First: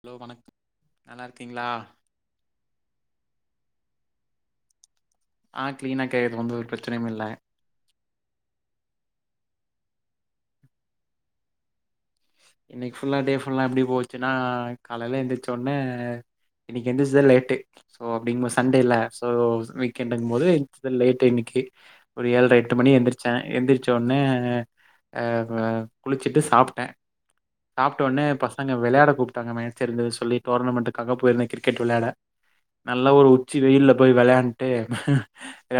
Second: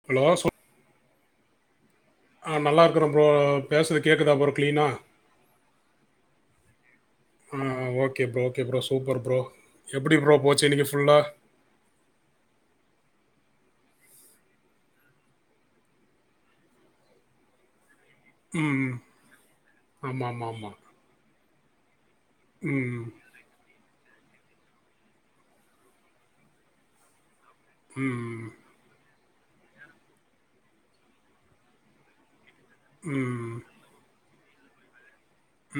Hello வணக், நல்லா இருக் கீங்ளா ஆ, நல்லா இருக்குற ப்ரோ பேசுறது கேக்குதா ப்ரோ கிளீனா ஆ கிளீனா கேக்குது வந்து ஒரு பிரச்சனையும் இல்ல ஆ, okay bro, okay bro super bro. எப்புடி ப்ரோ போச்சு இன்னைக்கு ஃபுல்லா இன்னைக்கு ஃபுல்லா டே ஃபுல்லா எப்டி போச்சுன்னா காலல எந்திரிச்சொன்னே இன்னிக்கு எந்திரிச்சதே லேட்டு சோ அப்டிங்போ ம். சண்டேல சோ வீக்கெண்டுங்மோது ஆமாமாமா. எந்ச்சது லேட் இன்னிக்கி ஒரு ஏழ்ர எட்டு மணி ம். எந்திரிச்ச எந்திரிச்சோன் ன அ அ குளிச்சிட்டு சாப்ட்ட சாப்ட்ட ஒனே ம். பசங்க வெளையாட கூப் டாங்க மேட்ச் இருந்துது சொல்லி டோர்னமெண்ட்டுக்காக போயிருந்தே கிரிக்கெட் வெளயாட நல்ல ஒரு உச்சி ம். வெயில்ல போய் வெளாண் ட்டு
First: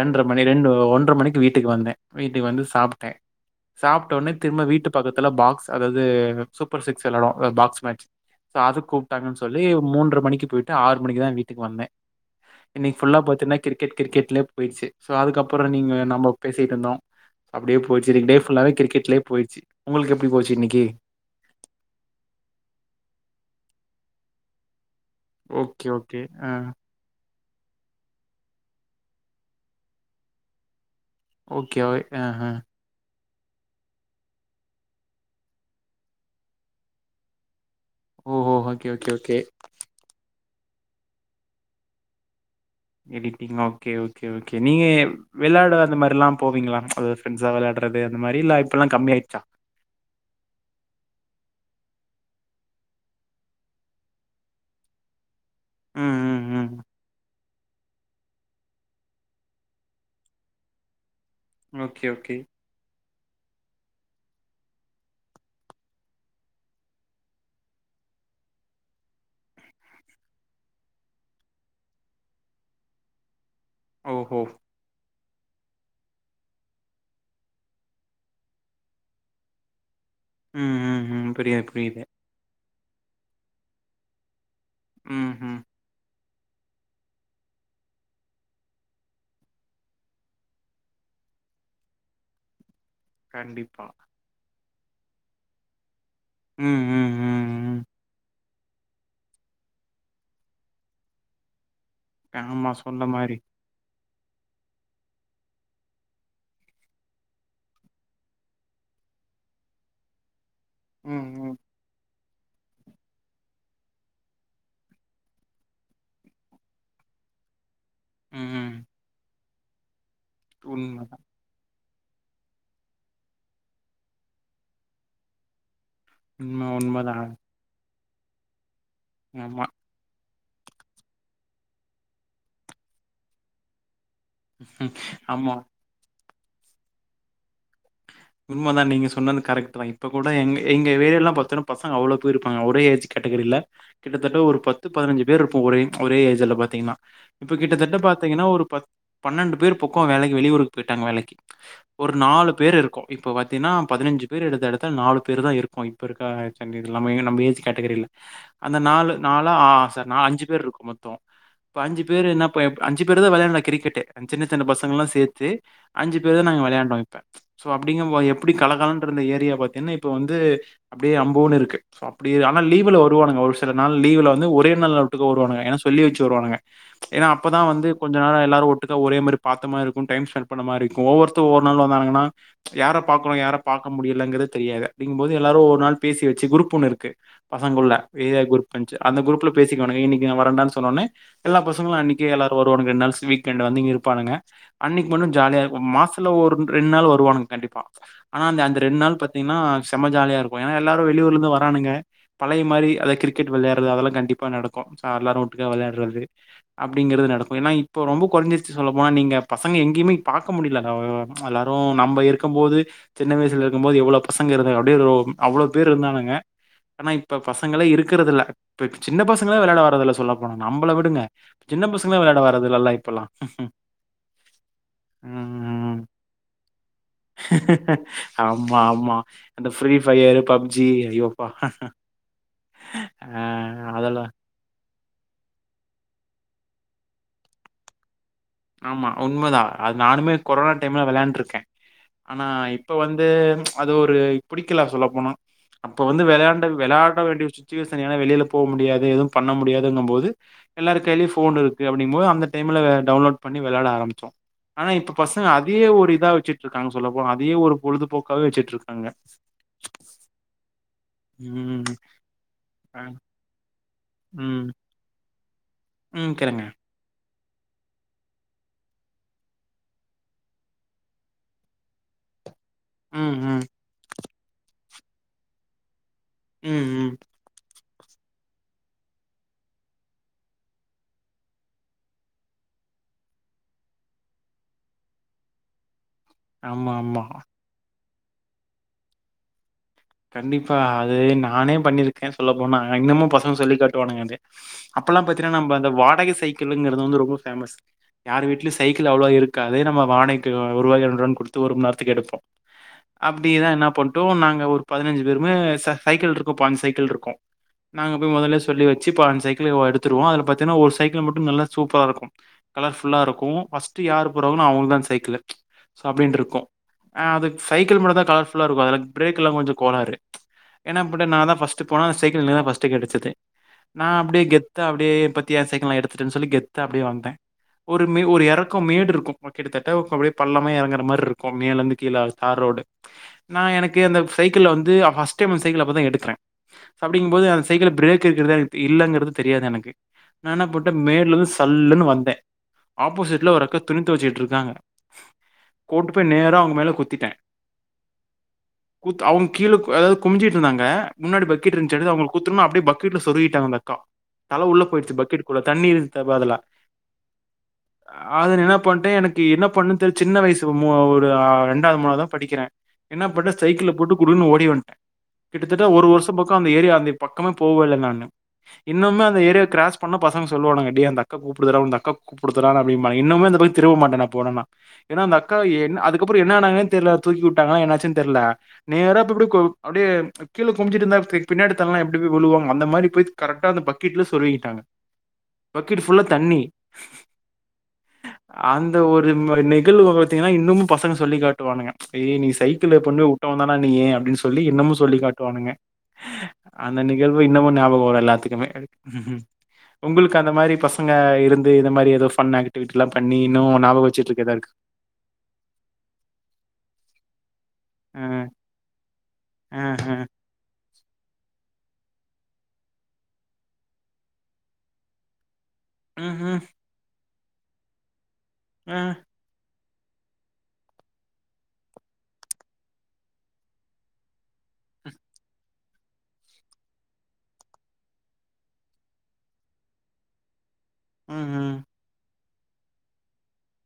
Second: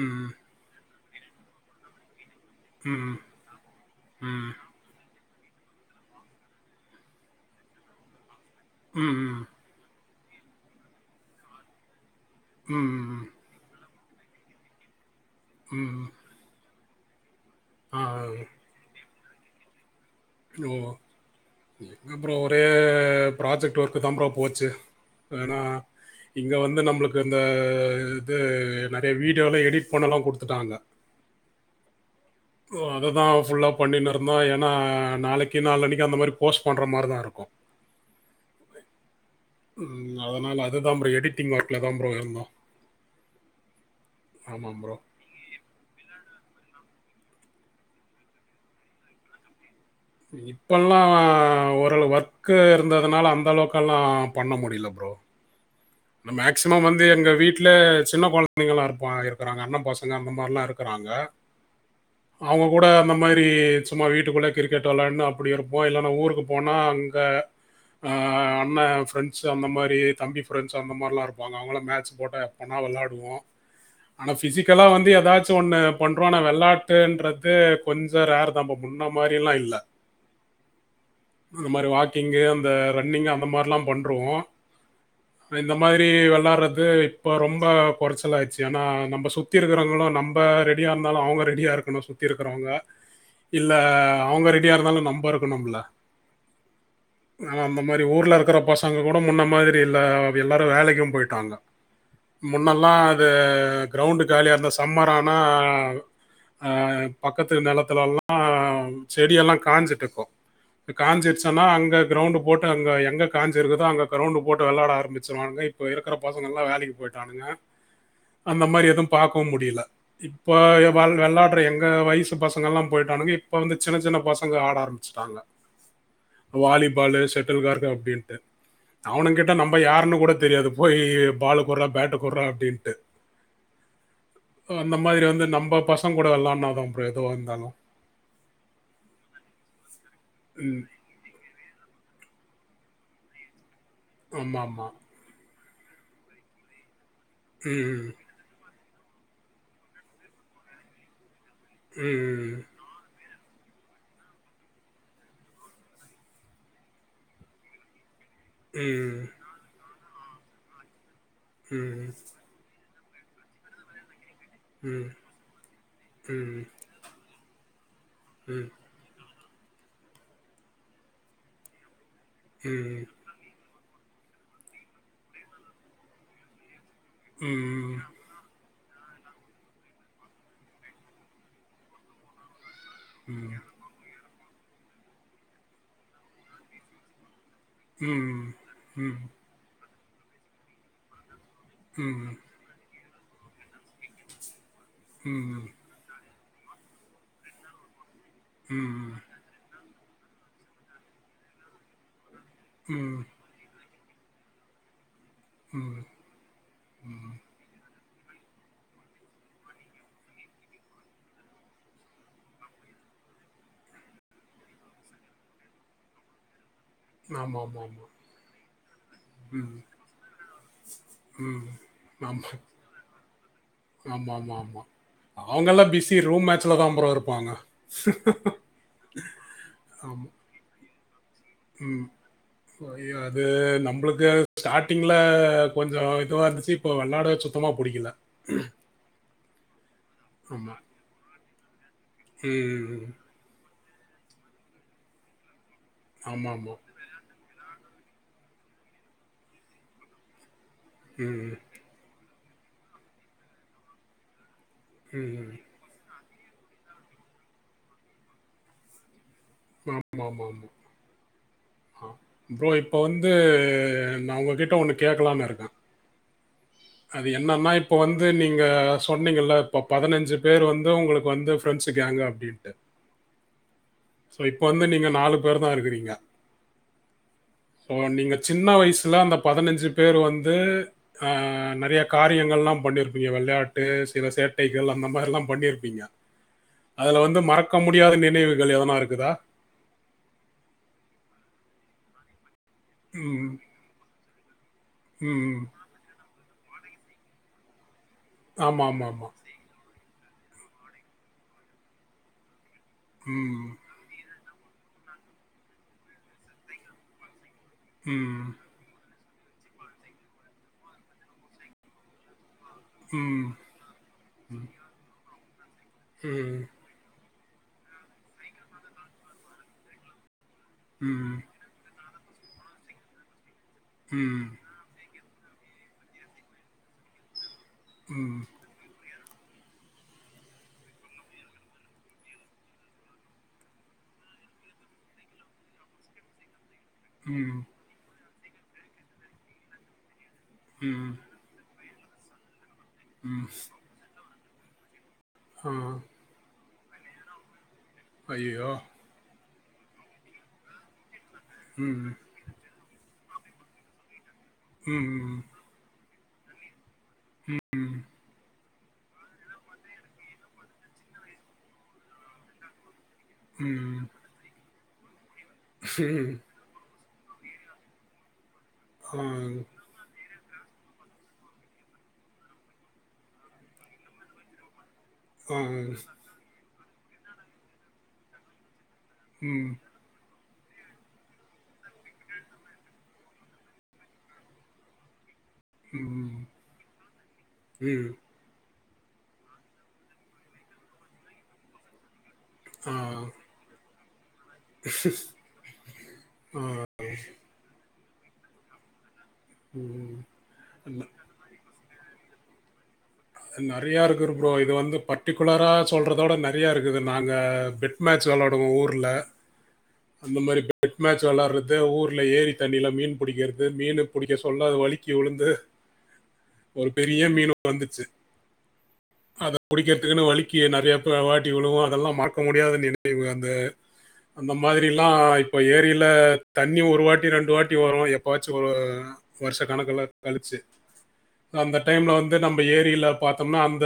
ம். மணி ம். ரெண்டு ஒன் ர மணிக்கு வீட்டுக்கு வந்தே வீட்டுக்கு வந்து சாப்ட்டே சாப்ட்ட ஒடனே ம். திரும்ப வீட்டு பக்கத் துல பாக்ஸ் அதாது சூப்பர் சிக்ஸ் வெளாடுவ பாக்ஸ் மேட்ச் சோ அதுக் கூப்ட்டாங்கன் ம். சொல்லி மூன்ற மணிக்கு போய்ட்டு ஆறு மணிக்குதா வீட்டுக் வந்தே இன்னிக் ஃபுல்லா ம். பாத்தீனா கிரிக் கிட் கிரிக்கெட்லே பொய்ட்ச்சு சோ அதுக்கப்புற நீங்க ம். நம்மோ பேசிட்ருந்தோ அப்டியே ஆ. போச்சு இன்னிக் டே ஃபுல்லாவே கிரிக்கெட்லே போய்ட்ச்சி உங்ளுக்கு எப்டி போச்சு இன்னிக்கி அப்பறம் ஒரே ப்ராஜெக்ட் ஒர்க்கு தான் பா போச்சு ஏன்னா ஓகே ஓகே ஆ இங்க வந்து நம்பளுக்கு இந்த இது நறைய வீடியோல எடிட் பண்ணலா குடுத்துட்டாங்க ஓகேவா ஓ அததா ஃபுல்லா பண்ணினிருந்தோ ஏன்னா நாளைக்கு நாளலன்னைக்கு அந்த மாரி போஸ்ட் பண்ற மாரிதா இருக்கு ஓஹோ ஓகே ஓகே ஓகே ம். அதனால அதுதான் ப்ரோ எடிட்டிங் ஒர்க்ல தா ப்ரோ இருந்தோ எடிட்டிங் ஓகே ஓகே ஓகே நீ ப்ரோ. விளாயட அத மாரிலா போவீங்ளா அது ஃபிரண்ஸா விளாயாடறது அந்த மாரி இல்லா இப்பல்லா கம்மியாயிருச்சா இப்பல்லா ஒரளவுக்கு ஒர்க்கு இருந்ததுனால அந்த அளவுக்கெல்லா பண்ண முடில ப்ரோ ம் ம் ம் மேக்சிமம் வந்து எங்க வீட் வீட்ல சின்ன கொழந்தைங்கல்லாம் இருப்பாங்க இருக்கிறாங்க அண்ணன் பசங்க அந்த மாரில்லாம் இருக்கிறாங்க ஓகே ஓகே அந்த மாரி சும்மா வீட்டுக்குள்ள கிரிக்கெட் வெளையாடனு அப்பிடி இருப்போம் இல்லன்னா ஊருக்கு போனா அங்க அண்ணன் ஃப்ரெண்ட்ஸ் அந்த மாரி தம்பி ஃப்ரெண்ட்ஸ் அந்த மாரில்லாம் இருப்பாங்க அவுங்கள மேட்ச் போட்டா நல்லா வெளாயாடுவோம் ஆனா ஓஹோ பிசிக்கலா வந்து எதாச்சு ச்சு ஒண்ணு பண்றோ ஆனா வெளாட்டுன்றது கொஞ்சோ ரேருதா இப்ப முன்ன மாரி எல்லா இல்ல ம் ம் ம் புரியுது புரியுது அ ரன்னிங் அந்த மாரிலா பண்றோம் ம் ம் இந்த மாதிரி வெளாடுறது இப்போ ரொம்ப கொறச்சல் ஆயிடுச்சு ஆனா நம்ம சுத்தி இருக்குறவங்களு நம்ம ரெடியா இருந்தாலு அவங்க ரெடியாக இருக்கணு சுத்தி இருக்குறவங்க இல்ல கண்டிப்பா அவங்க ரெ டியா இருந்தாலு நம்ப இருக்கனும்ல ம் ம் ம் ஆனா ம் அந்த மாரி ஊர்ல இருக்கற பசங்க கூட முன்ன மாதிரி இல்ல எல்லாரு வேலைக்கும் போயிட்டாங்க ஆமா முன்னெல்லா சொன்ன அது மாரி கிரௌண்டு காலியாருந்தா சம்மர் ஆனா பக்கத்து ஆ நெலத்துலல்லா செடியெல்லா காஞ்சிட்டு இருக்கோ ம் ம் காஞ்சிடுச்சன்னா அங்க கிரௌண்டு போட்டு அங்க எங்க காஞ்சு இருக்குதோ அங்க கிரவுண்ட் போட் வெளையாட ஆரம்பிச்சுருவாங்க இப்ப இருக்க பசங்கலா வேலைக்கு போயிட்டானுங்க அந்த ம் மாரி எதுவு பாக் கவு முடியில இப்போ வ உண்மதா விளாடுற எங் அஹ் வயசு பசங்க எல்லா போயிட்டானுங்க இப்ப வந்து சின்ன சின்ன பசங்க ஆட ஆரம்பிச்சுட்டாங்க உண்ம உண்மதா வாலிபாலு செட்டல்கார்க் அப்டின்னு அ அவனு ட ஆமா நம்ப யாருனு கூட தெரியாது போய் பாலு குட்றா பேட்டு குட்றா அப்டின்ட்டு ம் அந்த மாதிரி வந்து ஆமா நம்ப பசங் கூட வெளானா தா ப்ரோ எதுவோ இருந்தாலு உண்ம தா நீங்க சொன்னது கரெக்ட்தா இப்ப கூட எங்க ம். எங்க ஏரியாலா பாத்தின்னா பச் சங்க அவ்வளோ பேர் இருப்பாங்க ஒரே ஏஜ் கேட்டகரியில கிட்டத்தட்ட ஒரு பத்து ஆமாமா. பதினஞ்சு பேர் இருப்போ ஒரே ஏ ஒரே ஏஜ்ல பாத்தீங்கன்னா இப்ப கிட்டத்தட்ட ம். பாத்தீங்கன்னா ஒரு பத் பன்னெண்டு பேர் பக்கொ வேலைக்கு வெளியூருக்கு போயிட்டாங்க வேலைக்கு ஒரு நாலு ம். பேர் இருக்கு இப்போ பாத்திங்ன்னா பதினஞ்சு பேர் எடுத்த எடத்த நாலு பேர் தா இருக்கு இப்ப இருக்க சண்ட இது இல்லாமே இங்க நம்ப ஏஜ் கேட்டகரில அந்த நாலு ம். நாளா ஆ சார் நா அஞ்சு பேர் இருக்கு மொத்தோ ம். இப்ப அஞ்சு ம். பேர் என்னப்ப எப் அஞ்சு பேர்தா வெளையாட்னோ கிரிக்கெட்டு அன் சின்ன சின்ன பசங்க எல்லா ம். சேத்து அஞ்சு பேரு தா நாங்க ம். வெளையாண்டோ இப்ப இங்கம்போ எப்டி ம். கலகலனு இருந் ஏரியா பாத்தீங்கன்னா இப்ப வந்து அப்டியே அம்போன்னு இருக்கு சோ அப்டி ஆனா லீவ்ல ம். ம். வருவானுங்க ஒரு சில நாள் லீவ்ல வந்து ஒரே நாள வீட்டுக்கு வருவானுங்க ஏன்னா சொல்லி வச்சு வருவானுங்க ஏன்னா அப்பதா ம். வந்து கொஞ்ச நேர எல்லாரு ஒட் ட்டுக்க ஒரே மாரி பாத்த இருக்கும் டைம் ஸ்பெண்ட் பண்ண மாரிக்கு ஒவ்வொருத்தங்க ஒவ்வொரு நாள் வந்தானுங்கன்னா யார பாக்கணு யார பாக்க முடியலங்கறது தெரியாது அப்டிங்க போது எல்லாரு ஒவ்வொரு நாள் பேசி வச்சு குரூப் ஒண்ணு இருக்கு பசங்கள்ள ஏரியா ம். குரூப் இருந்ச்சு அந்த குரூப்ல பேசி கனு இன்னிக்கு நா வரண்டான்னு சொன்ன ஒடன்னே எல்லா பசங்களு அன்னைக்கே எல்லாரு வருவானுங்க ரெண்டு நாள்ஸ் வீக் எண்டு வந்து இங்க இருப்பானுங்க அன்னைக்கு மட்டு ஜாலியா ம். இருக்கு மாசத்துல ஒரு ரெண்டு நாள் வருவானுங் கண்டிப்பா ஆனா அந்த அந்த ரெண்டு ம். நாள் பாத்தீங்கன்னா செம ஜாலியா இருக்கு ஏனா எல்லாரு வெளியூர்ல இருந்து வரானுங்க பழைய மாரி அதா ம். கிரிக்கெட விளையாடறது அதெல்லா கண்டிப்பா நடக்கு எல்லாரு ஒட்டுக்கா ம். விளையாடுறது அப்படிங்கறது நடக்கு‌ ஏனா இப்ப ரொம்போ குறைஞ்சிருச்சு சொல்ல போனா நீங்க பசங்க எங்கேயுமே பாக்க முடியல ப்ச் எல்லாரு நம்ம இரு க்கும்போது சின்ன வயசுல இருக்கும்போது எவ்வளவு பசங்க இருந்தாங்க அப்போ அவ்ளோ பேர் இருந்தாங்க ஆனா இப்ப பசங்களே ஆமாமாமா. இருக்கிறது இல்ல இப்ப சின்ன பசங்களே விளையாட வர்றது இல்ல சொல்லப்போனா நம்மள விடுங்க ம். சின்ன பசங்களே விளையாட ஆமா. வர்றதில்ல எல்லா இப்பெல்லா ஆமாமாமா. அவங்கலாம் உம் பிஸி ரூம் மேட்ச்ல தான் ப்ரோ இருப்பாங்க. ஆமா ஆமா இந்த ஃப்ரீ ஃபயர் பப்ஜி இவ உம் ய ஆ அது அதெல்லா நம்மளுக்கு ஸ்டார்டிங்ல கொஞ்சோ இதுவா இருந்துச்சு இப்போ வெளாடவே சுத்தமா புடிக்கல ஆமா உண்மதா அது நானுமே கொரோனா ஆமா. டைம்ல விளையாண்டுருக்க ஆனா இப்ப ம். வந்து ப்ச் அது ஒரு புடிக்கல சொல்ல போனா அப்போ வந்து வெளண்ட ஆமாமா. விளையாட வேண்டிய ச்சு சுச்சுவேஷன் ஏனா வெளில போ முடியாது எதுவும் பண்ண முடியாதுங்கும்போது எல்லார் கைலயு ம். ஃபோன் இருக்கு அப்டீங்கும்போது அந்த கேம்ல டவுன்லோட் பண்ணி வெளாட ஆரம்பிச்சோ ஆனா இப்ப பசங்க ம். அதே ஒரு இதா வெச்சிட்டு இருக்காங்க சொல்லப்போனா அதயே ஒரு பொழுதுபோக்காவே வெச்சிட்டு இருக்காங்க ஆமாமாமா ம் ப்ரோ இப்ப ம் வந்து நா உங்ககிட்ட ஒன்னு கேட்கலா னு இருக்க உம் கேளுங்க அது என்னன்னா இப்போ வந்து நீங்க சொன்னிங்கல்ல இப்போ பதினஞ்சு பேர் வந்து உங்களுக்கு வந்து ஃப்ரெண்ட்ஸ் கேங்கு அப்டின்ட்டு உம் உம் சோ இப்ப வந்து நீங்க நாலு பேர்தா இருக்கிறீங்க உம் உம் சோ நீங்க சின்ன வயசுல அந்த பதினஞ்சு பேர் வந்து அஹ் நெறய காரியங்கள்லாம் பண்ணிருப்பீங்க வெளயாட்டு சில சேட்டைகள் அந்த மாதிரில்லாம் பண்ணிருப்பீங்க ஆமா அதுல ஆமா வந்து மறக்க முட் முடியாத நினைவுகள் எதனா இருக் க்குதா கண்டிப்பா அது நானே பண்ணிருக்கே சொல்ல போனா இன்னமு ம். பசுங்க சொல்லி காட்டுவானுங்க அதே அப்பல்லா பாத்தீனா ம். நம்ப அந்த வாடகே சைக் கிள்ளுங்கிறது வந்து ரொம்ப ஃபேமஸ் யார் வீட்லியு சைக்கிள் அவ்ள்வா ஆமாமாமா. இருக்காது நம்ம வாடை ஒருவாயோ ரெண்டு ருவா குட்த்து ஒரு மண் நேரத்துக்கு எடுப்போ ம். அப்படிதா என்ன பண்ட்டு நாங்க ஒரு பதனஞ்சு பேருமே ச சைக்கிள் இருக்கு பாஞ்சு சைக்கிள் இருக்கு நாங்க போய் ம். மொதலே சொல்லி வெச் சி பாஞ்சு சைக்கிளயு எடுத்துருவோ அதுல பாத்தினா ஒரு சைக்கிள் மட்டு நல்லா சூப்பரா இருக்கும் கலர் ஃபுல்லா இருக்கு ம். ஃபஸ்ட்டு யாரு போறாங்ளோ அவங்களுக்தா அந்த சைக்கிளு சோ அப்டின்ட்ருக்கு ம். ஆ அது சைக்கிள் மட்டுந்தா கலர் ஃபுல்லா இருக்கு அதுல பிரேக் எல்லா கொஞ்சோ கோளாறு ஏனா அப்டி ம். நாந்தா ஃபஸ்ட்டு போனா அந்த சைக்கிள் எனக்குதா ஃபஸ்ட்டு கெடச்சது நா அப்டியே ம். கெத்தா அப்டியே பாத் தியா சைக்கிள் நா எடுத்துட்டன் சொல்லி கெத்தா அப்டியே வன்ட்ட ஒரு மே ம். ஒரு எறக்கோ மேடு இருக்கு உ கிட்டத்தட்ட அப்டியே பள்ளமா எறங்குற மாரி இருக்கு மேல இருந்து கீழால தார் ரோடு நா எனக்கு அந்த சைிக்கிள்ல வந்து ஆ ஃபஸ்ட் டைம் அந்த சைக்கிள அப்பதா எடுக்குற அப்டிங்போது ம். அந்த சைக்கிள்ல ப்ரே க் இருக்கறதா எனக் இல்லங்கறது தெரியாது எனக்கு நா என்ன பண்ட்ட ம். மேடுல இருந்து சல்லுனு வந்த ஆப்போசிட்ல ஒரு அக்கா துணி தொவச்சிட்டுருக் காங்க ஆ. கொண்டு போய் நேரா அவங்க மேல குத்திட்ட அய்யயோ குத் அவங்க கீழ அதாவது குமிஞ்சிட்டு இருந்தாங்க முன்னாடி பக்கிட்டு ம். இருந்துச்சு அவங்க குத்துமா அப்டி பக் வீட்ல சொருகிட்டாங்க அந்த அக்கா தல உள்ள போயிட்ச்சு ம். பக்கெட்டுகுள்ள தண்ணி த்த பதிலா அது என்னனா இப்பண்ட்டு எனக்கு என்ன பண்ணு தெர் சின்ன வயசு ஒரு ஆ ரெண்டாது மூணாது தா படிக்கிற என்ன பண்ண சைக்கிள ம். போட்டு குடுனு ஓடி வண்ட்ட கிட்டத்தட்ட ஒரு வருஷோ பக்கோ அந்த ஏரியா அந்த பக்கமே போவல நானு ஆ. இன்னம்மே அந்த ஏரியா க்ரஸ் பண்ணா பசங்க சொல்லுவாங்கட்ட அந்தக்க கூப்பிடுறதா அக்கக்கு கூப்பிடுறா தா அப்படிபாங்க இன்னமே அந்தக்கம் திரும்ப மாட்டோ போனேனா ஏன்னா அந்த அக்கா ஆ. என் அதுக்கப்புறம் என்ன ஆனான்னு தெரியல தூக்கி விட்டாங் என்னாச்சன்னு தெரியல [inaudible] நேர அப்ப இப்படி ம். அப்படி கீழ குனிச்சிடு இருந்த எப்படி பின்னாடி எல்லாம் எப்படி போய் விழுவாங்க அந்த மாதிரி போய் கரெக்டா அந்த பக்கெட்ல சோர்வுகிட்டாங்க பக்கட்டு ஃபுல்ல ம். தண்ணி ம். அந்த இந்த ஒரு நிகழ்வு பார்த்தீங்கன்னா இன்னுமும் பசங்க சொல்லி காட்டுவானுங்க ஏய் நீ சைக்கிள் பண்ணி ஆ. நீ அப்படின்னுல்ல சொல்லி இன்னமும் சொல்லி காட்டுவானுங்க அந்த நிகழ்வு இன்னமும் ஞாபகம்ரா எல்லாத்துக்குமே ம் உங்களுக்கு அந்த மாதிரி பசங்க இருந்து இத ம ஏதோ பன்க்டிவிட்டி நிறைய இருக்கு பரோம் இது வந்து பர்ட்டிகுலரா சொல்றதோட நிறைய இருக்குது நாங்க பெட் மே அ விளாடுவங்க ஊர்ல அ அ அந்த மாதிரி பெட் மேட்ச் விளாடுறது ஊர்ல ஏரி தண்ணியில மீன் பிடிக்கிறது மீன் பிடிக்க சொல்ல வலிக்கு விழுந்து ம்ஹ்ம் ஒரு பெரிய மீன் வந்துச்சு ஆஹ் குடிக்கிறதுக்குன்னு வலிக்கு நிறையா பே வாட்டி விழுவோம் அதெல்லாம் மறக்க முடியாத நினைவு அந்த அந்த மாதிரிலாம் இப்போ ஏரியில் தண்ணி ஒரு வாட்டி ரெண்டு வாட்டி வரும் எப்போாச்சும் ஒரு வருஷ கணக்கல கழிச்சு ம்ஹ்ம் அந்த டைம்ல வந் து நம்ம ஏரில பாத்தோம்னா அந்த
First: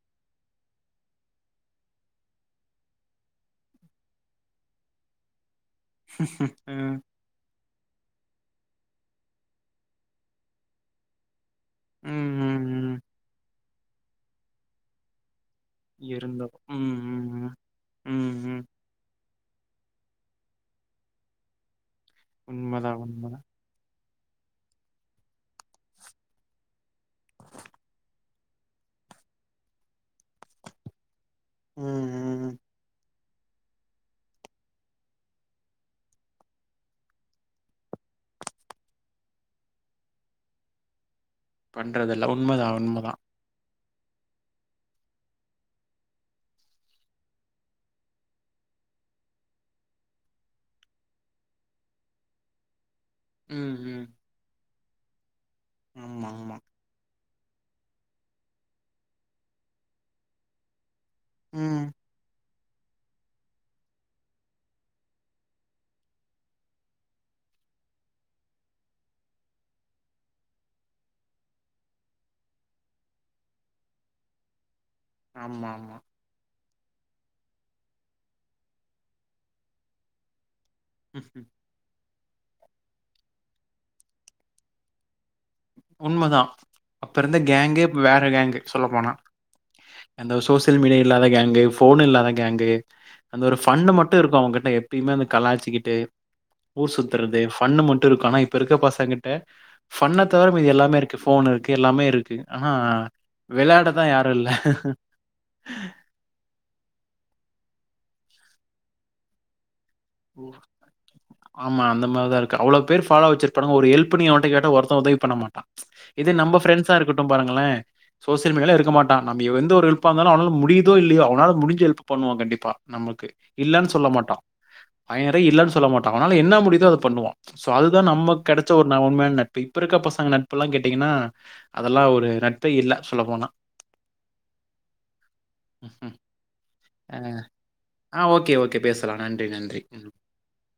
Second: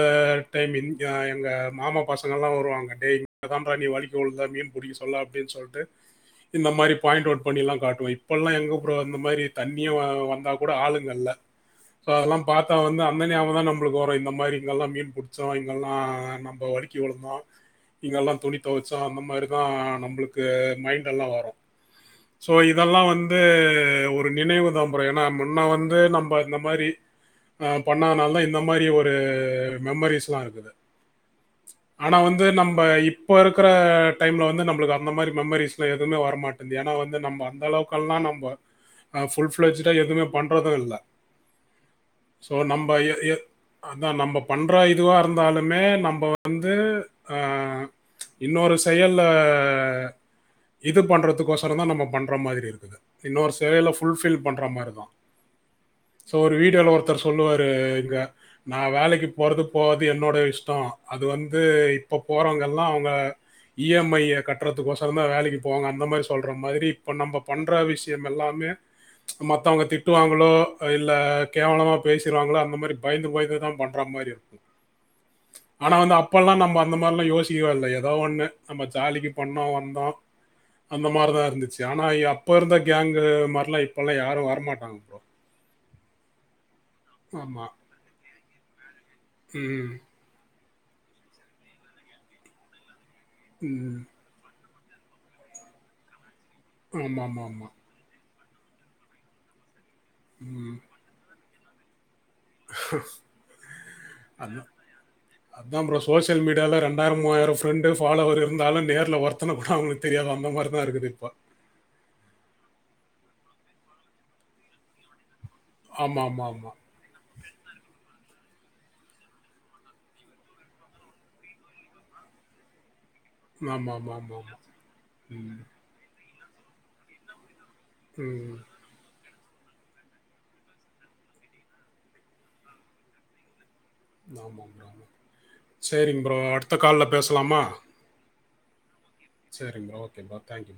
டைம் எங் அ எங்க மாமா பசங்க எல்லா வருவாங்க ஏய் அதாம்ப்பா நீ வழுக்கிவுழுந்தா மீன் புடிக்க சொல்ல அப்படின்னு சொல் ட்டு இந்த அ மாரி பாயிண்ட் அவுட் பண்ணி எல்லா காட்டுவே இப்ப எல்லா எங்க ப்ரோ அந்த மாரி தண்ணியே வந்தா கூட ஆளுங்க இல்ல சோ அதெல்லா பாத்தா ம்ஹ்ம் வந்து அந்த ஞாபகந்தா நம் ளுக்கு ஒரு இந்த மாரி இங்க எல்லா மீன் புடி ச்சோ இங்கெல்லா இருந்தோ நம்ம வழுக்கி விழுந்தோ ம்ஹ்ம் இங்கெல்லா துணி ம்ஹ்ம் தொவச்சோ அந்த மாரி லா நம்பளுக்கு மைண்ட் எல்லா வரு, சோ உண்மதா இதெல்லா வந்து உண்மதா ஒ ரு நினைவுதா ப்ரோ ஏன்னா முன்னா வந்து நம்ம இந்த மாரி அ பண்ணனாலதா இந்த மாரி ஒ ரு மெமரிஸ்லா இருக்கு ஆனா வந்து ம்ஹ்ம் நம்ப இப் இப்ப இருக்கற டைம்ல வந்து நம்மளுக்கு அந்த மாரி மெமரிஸ்லா எதுமே வர மாட்டேங்குது ஏன்னா வந்து நம்ம அந்த அளவுக்குல்லா நம்ம ஃபுல் ஃப்ளஜ்ஜிடா எதுவமே பண்றதும் இல்ல பண்றது இல்ல உண்மைதா உண்மைதா அதா நம்ம பண்ற இதுவா இருந்தாலுமே நம்ம வந்து ஆ இன்னொரு செயல்ல இது பண்றதுக்கோசரந்தா நம்ம பண்ற மாதிரி இருக்குது இன்னொரு செயல ம்ஹ்ம் ஃபுல்ஃபில் பண்ற மாரி ஆ ஆமா சோ ஒரு ஆமா வீடல ஒருத்தர் சொல்லுவாருங்க நா வேலைக்கி போறது போவாது என்னோட இஷ்டோம் அது வந்து ம் இப்ப போறோங்கல் லாம் அவங்க இ எம் ஐ ய கட்றதுக் கோசுரதா வேலைக் போவாங்க அந்த மாரி சொல்ற மாரி இப்ப பண்ற விஷியம் எல்லாமே மத்தவங்க திட்டுவாங்களோ இல்ல கேவலமா பேசிறுவாங்களோ அந்த மாரி பயந்து பயந்து தான் பண்ற மாரி ஆமா ஆனா ஆமா வந்து அப்பெல்லாம் நம்ம அந்த மாரிலா யோசிக்கவேல்ல ஏதோ ஒண்ணு நம்ம ஜாலிக்கு பண்ணோம் வந்தோம் அந்த மாறு தா இருந்துச்சு ஆனாய்யா அப்ப இருந்த கேங்கு மாரிலா இப்பெல்லா யாரும் வரமாட்டாங்க ப்ரோ உண்மதா அப்ப இருந்த ஆமா. கேங்கு வேற கேங்கு சொல்ல போனா ம். எந்த விசோஸ் தில் மீடிய இல்லாத கேங்கு ஃபோன் இல்லாத கேங்கு அந்த ஒரு ஃபண்ணு ம். மட்டும் இருக்கும் அவங்கிட்ட எப்பயுமே அந்த கலாச்சிக்கிட்டு ஊர் சுத்துறது ஆமாமாமா. ஃபன்னு மட்டு இருக்கு ஆனா இப் இப்ப இருக்க பசங்கிட்ட ஃபன் தவர மீதி ம். எல்லாமே இருக்கு போன் இருக் கு எல்லாமே இருக் கு ஆனா விளையாடதா யாரு இல்ல அதான். ஃப்ரெண்ட் ஃபாலோவர் இருந்தாலு நேர்ல ஒர்த்தன கூட அவங்களுக் ஆமா அந்த மாரிதா இருக்கு அவ்ளோ பேர் ஃபாலோ வச்சிருக் இப்ப நம்ம ஒரு ஹெல்ப்னு எவன் கிட்ட கேட்டா ஒருத்த உதவி பண்ணமாட் இது நம்ம ஆமாமாமா. ஃப்ரெண்ட்ஸா இருக்கட்டு பாருங்களே சோசியல் மீடியால இருக்க மாட்டா நம்ம எந்த ஒரு ஹெல்ப்பா இருந்தாலு அவனால முடியுதோ இல்லையோ அவனால முடிஞ்ச ஹெல்ப் பண்ணுவா கண்டிப்பா நம்ளுக் இல்லன்னு சொல்ல ஆமாமாமாமா. மாட்டான் எதயு இல்லன் சொல்ல மாட்டான் அவனால என்ன முடியுதோ அத பண்ணுவா சோ அதுதா நம்மக் ம். கெடச்ச ஒரு ந உண்மையான ந ட்பு இப்ப இருக்க பசங்க நட்பு எல்லா கேட்டீங்கன்னா அதெல்லா ஒரு நட்பே இல்ல சொல்ல போனா ஆமா ப்ரோ சேரிங் ப்ரோ அடுத்த கால்ல பேசலாமா கே பேஸ் லா நன்றி சரிங்க ப்ரோ. நன்றி ஓகே பா தேங்க்யூ